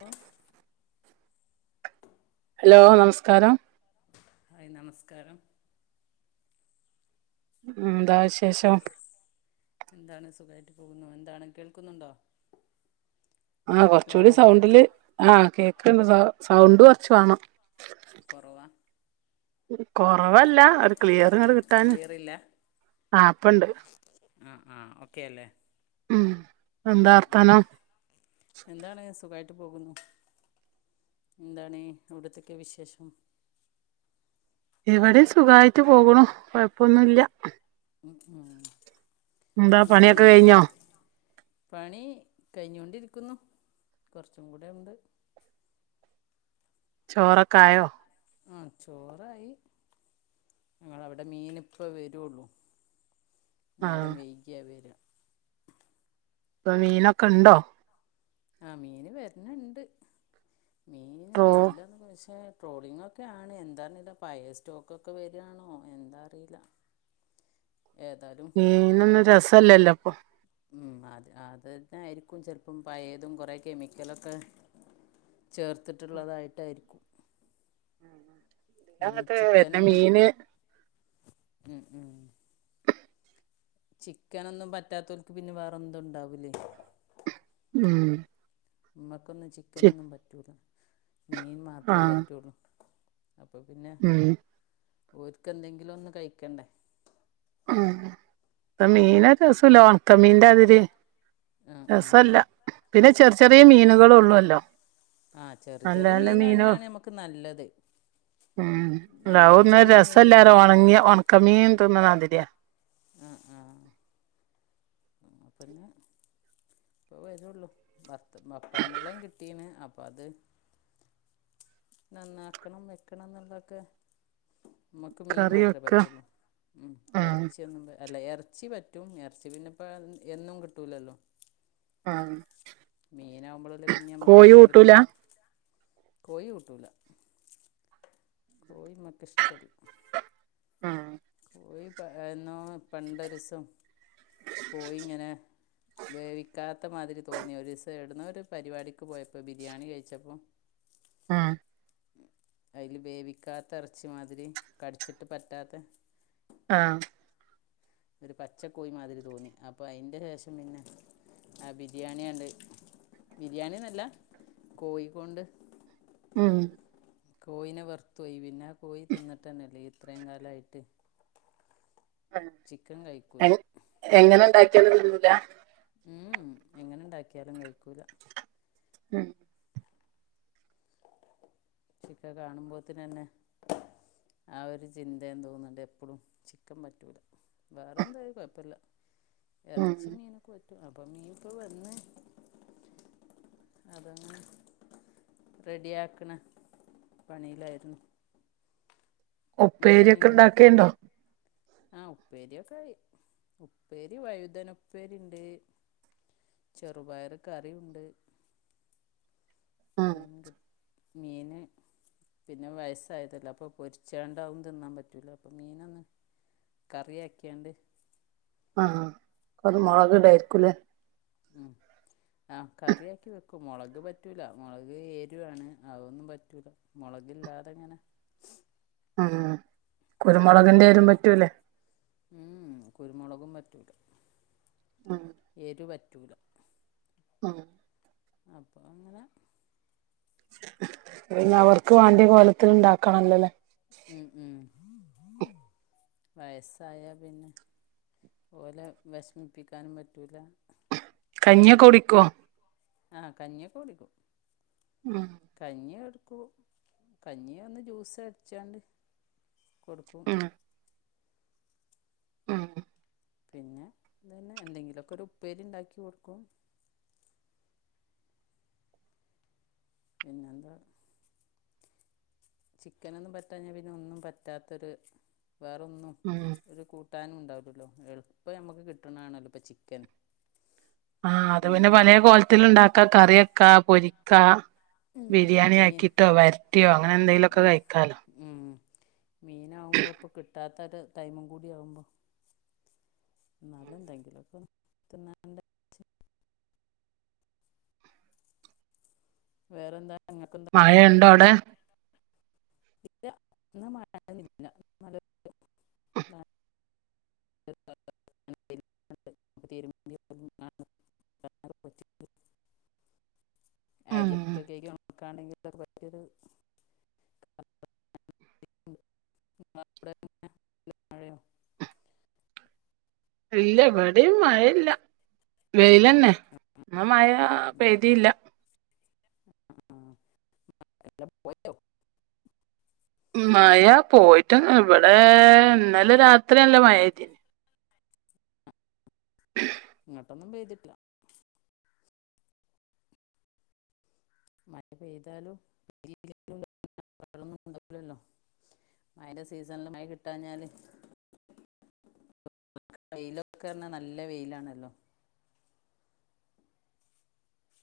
Hello hello നമസ്കാരം hi നമസ്കാരം ഉം എന്താ വിശേഷം എന്താണ് സുഖായിട്ട് പോകുന്നു എന്താണ് കേൾക്കുന്നുണ്ടോ ആഹ് ഹലോ കൊറച്ചുകൂടി സൗണ്ടില് ആ കേ ണ്ട് സ സൗണ്ട് കൊറച്ചുവേണം [inaudible] [unintelligible] കോ കൊറവല്ല ഒരു ഏ ക്ലിയർങ്ങട് കിട്ടാൻ ക്ലിയർ ഇല്ല ആ ഇപ്പണ്ട് ആ ആ ഓക്കേ അല്ലേ? ഉം എന്താ വർത്താനം എന്താണ് സൊഖായിട്ട് പോകുന്നു എന്താണ് അവിടുത്തൊക്കെ വിശേഷം ഇവിടെ സുഖയിട്ട് പോകുണൂ കൊഴപ്പൊന്നൂല്ല ഉം ഉം. എന്താ എന്താണ് പണിയൊക്കെ കഴിഞ്ഞോ? പണി കഴിഞ്ഞൊണ്ടിരിക്കുന്നു [inaudible] ചോറൊക്ക ആയോ ആ ചോറായി ങ്ങളവിടെ മീനിപ്പ വരുള്ളു ആ നേരം വൈകിയ വര ഇപ്പൊ മീനൊക്കെ ഇണ്ടോ ആ മീന് വരണണ്ട് മീൻ ട്രോ വരില്ലെന്ന് [inaudible] ട്രോളിംഗ്ക്കെയാണ് എന്താ അറിഞ്ഞിട്ടാ പഴയ സ്റ്റോക്കൊക്കെ വരിയാണോ എന്താ അറിയില്ല ഏതായാലും പീ ന്നൊന്ന് രസല്ലല്ലോ? [inaudible] ഉ അത് അതെ ന്നായിരിക്കും ചിലപ്പം പയതും കുറേ കെമിക്കലൊക്കെ ചേർത്തിട്ടുള്ളതായിട്ടായിരിക്കും- ഇനി ചിക്കനൊന്നും [unintelligible] ഉം ഉം ചിക്കനൊന്നും പറ്റാത്തോക്ക് പിന്നെ വേറെ എന്തുണ്ടാവൂലേ ഉം ഉം ചി ചിക്കനൊന്നും പറ്റൂല്ല മീൻ ആ മാത്രേ പറ്റുള്ളു അപ്പൊ പിന്നെ ഉം ഓർക്കെന്തെങ്കിലും ഒന്നു കഴിക്കണ്ടേ ഉം മീനൊരസുല്ല വാണ്ഉണക്ക മീന്റെ അതിര് ആ ആ രസല്ല പിന്നെ ചെറിയ ഏ ചെറിയ മീനുകളളൊള്ളൂ വല്ലോ ആ ചെറിയ നല്ല ചെറിയ നല്ല മീൻ മീനോ തന്നെയാണ് നമുക്ക് നല്ലത് ഉം നല്ലത് ലാവോമേ ചെറിയ മീനുകൾ രസല്ലാര ഉണങ്ങിയ ഉണക്കമീൻ തിന്നാതി ത്യാ അ പിന്നെ ഇപ്പ വരുള്ളൂ ഭർത്ത പപ്പടമുള്ളം കിട്ടീനെ പ്പത് നന്നാക്കണം വെക്കണം എന്നൊള്ളക്കെ നമ്മക്ക് മീൻ കറി മാത്രമേ വെക്ക പറ്റുള്ളൂ ഉം ഇറച്ചിയൊന്നും അല്ല എറച്ചി പറ്റും എറച്ചി പിന്നെ ഇപ്പ എന്നും കിട്ടൂലല്ലോ ആ മീനാകുമ്പോളല്ലേ പിന്നെ നമ്മക്ക് കൂട്ടൂല എപ്പഴേങ്കിലൊക്കെ കോയി കൂട്ടൂല കോഴി നമ്മക്കിഷ്ടല്ല ആ കോയിപ്പഎന്നോ പണ്ടൊരുസം കോയി ഇങ്ങനെ വേവിക്കാത്ത മാതിരി തോന്നി ഒരിസം ഏടുന്നോ ഒരു പരിപാടിക്ക് പോയപ്പം ബിരിയാണി കഴിച്ചപ്പം ആ അയില് വേവിക്കാത്ത ഇറച്ചി മാതിരി കടിച്ചിട്ട് പറ്റാത്തെ ആഹ് ഒരു പച്ചക്കോഴി മാതിരി തോന്നി അപ്പൊ അയിൻ്റെ ശേഷം പിന്നെ ആ ബിരിയാണിയണ്ട് ബിരിയാണി എന്നല്ല കോയികൊണ്ട് ഉം കോയിന വെറുത്തു പോയി പിന്നെ കോയി തിന്നിട്ടെന്നെല്ലേ ഇത്രേയും കാലായിട്ട് എ ചിക്കൻ കഴിക്കില്ല നൊന്നും തിന്നൂല ഉം എങ്ങനുണ്ടാക്കിയാലും കഴിക്കൂല ഉം ചിക്ക കാണുമ്പോത്തിനന്ന ആ ഒരു ചിന്തയും തോന്നുണ്ട് എപ്പളും ചിക്കൻ പറ്റൂല വേറെന്താലും കുഴപ്പമില്ല ഉം എറച്ചി മീനക്കൊ അപ്പൊ മീം ഇപ്പൊ വന്നേ അതങ്ങനെ റെഡിയാക്കണേ പണിയിലായിരുന്നു എന്താണ് ഒപ്പേരിയൊക്കെ ഇങ്ങനെ ഇണ്ടാക്കേണ്ടോ ആ ഉപ്പേരിയൊക്കെ ആയി ഉപ്പേരി വഴുതന ഉപ്പേരി ഉണ്ട് ചെറുപയറ് കറി ഉണ്ട് ഉം മീന് പിന്നെ വയസായതല്ലോ അപ്പം പൊരിച്ചേണ്ടാവും തിന്നാൻ പറ്റൂല അപ്പം മീനൊന്ന് കറിയാക്കീണ്ട് ആ ആ ആ കറിയാക്കി വെക്ക മൊളക് പറ്റൂല മൊളക് എരു ആണ് അതൊന്നും പറ്റൂല മൊളകില്ലാതങ്ങനെ ആ ഇന്ന് ഇണ്ടാക്കി ഉം കുരുമുളകും പറ്റ ഉം [inaudible] എരു പറ്റ് ലാ ആ അപ്പ അങ്ങനെ പിന്നെ അവർക്ക് വാണ്ടിയ കോലത്തി ഉണ്ടാക്കണല്ലോല്ലേ വയസായാൽ പിന്നെ ഓലെ വെ ഷമിപ്പിക്കാനും പറ്റൂല്ല ഞ്ഞിയൊക്കെ കുടിക്കോ ആ കഞ്ഞിയോക്കെ കുടിക്കും ഉം കഞ്ഞിയെടു കഞ്ഞിയ ഒന്ന് ജ്യൂസ് അട്ച്ചാണ്ട് കൊടുക്കും ഉം ഉം പിന്നെ ഇതെന്നെ എന്തെങ്കിലുമൊക്കെ ഒരു ഉപ്പേരി ഉണ്ടാക്കി കൊടുക്കും പിന്നെന്താ ചിക്കനൊന്നും പറ്റാഞ്ഞാൽ പിന്നെ ഒന്നും പറ്റാത്തൊരു വേറൊന്നും ഉം ഒരു കൂട്ട കിട്ടാനും ഉണ്ടാവില്ലല്ലോ എളുപ്പം നമുക്ക് കിട്ടണാണല്ലോ ഇപ്പം ചിക്കൻ ആഹ അത് പിന്നെ പലേ മീനെപ്പോഴും കോൽ ത്തില് ഇണ്ടാക്കാ കറിയക്കാ പൊരിക്കാ ബിരിയാണി മീൻ ആക്കിട്ടോ വരട്ടിയോ അങ്ങനെ എന്തെങ്കിലുംക്കെ കഴിക്കാലോ മീനാകുമ്പോ ഇപ്പം കിട്ടാത്ത ത്തൊരു ടൈമും കൂടിം ആവുമ്പോ എന്നാലും എന്തെങ്കിലൊക്കെ തിന്ന വേറെ എന്താണ് മഴയുണ്ടോ അവിടെ ഇല്ല ഇന്ന് മഴ ഇല്ല ആ ഉം [unintelligible] [unintelligible] ഇല്ല ഇവിടിം മഴയില്ല വെയിലന്നെ എന്ന മഴ പെയ്തീല്ല ആ [unintelligible] മഴ പോയിട്ട് ഇവിടെ ഇന്നല രാത്രിയല്ല മഴയ്തീനി ഇങ്ങട്ടൊന്നും പെയ്തിട്ടില്ല മഴ പെയ്താലും [unintelligible] മഴന്റെ സീസണില് മഴ കിട്ടാഞ്ഞാല് വെയിലൊക്കെർഞ്ഞാ നല്ല വെയിലാണല്ലോ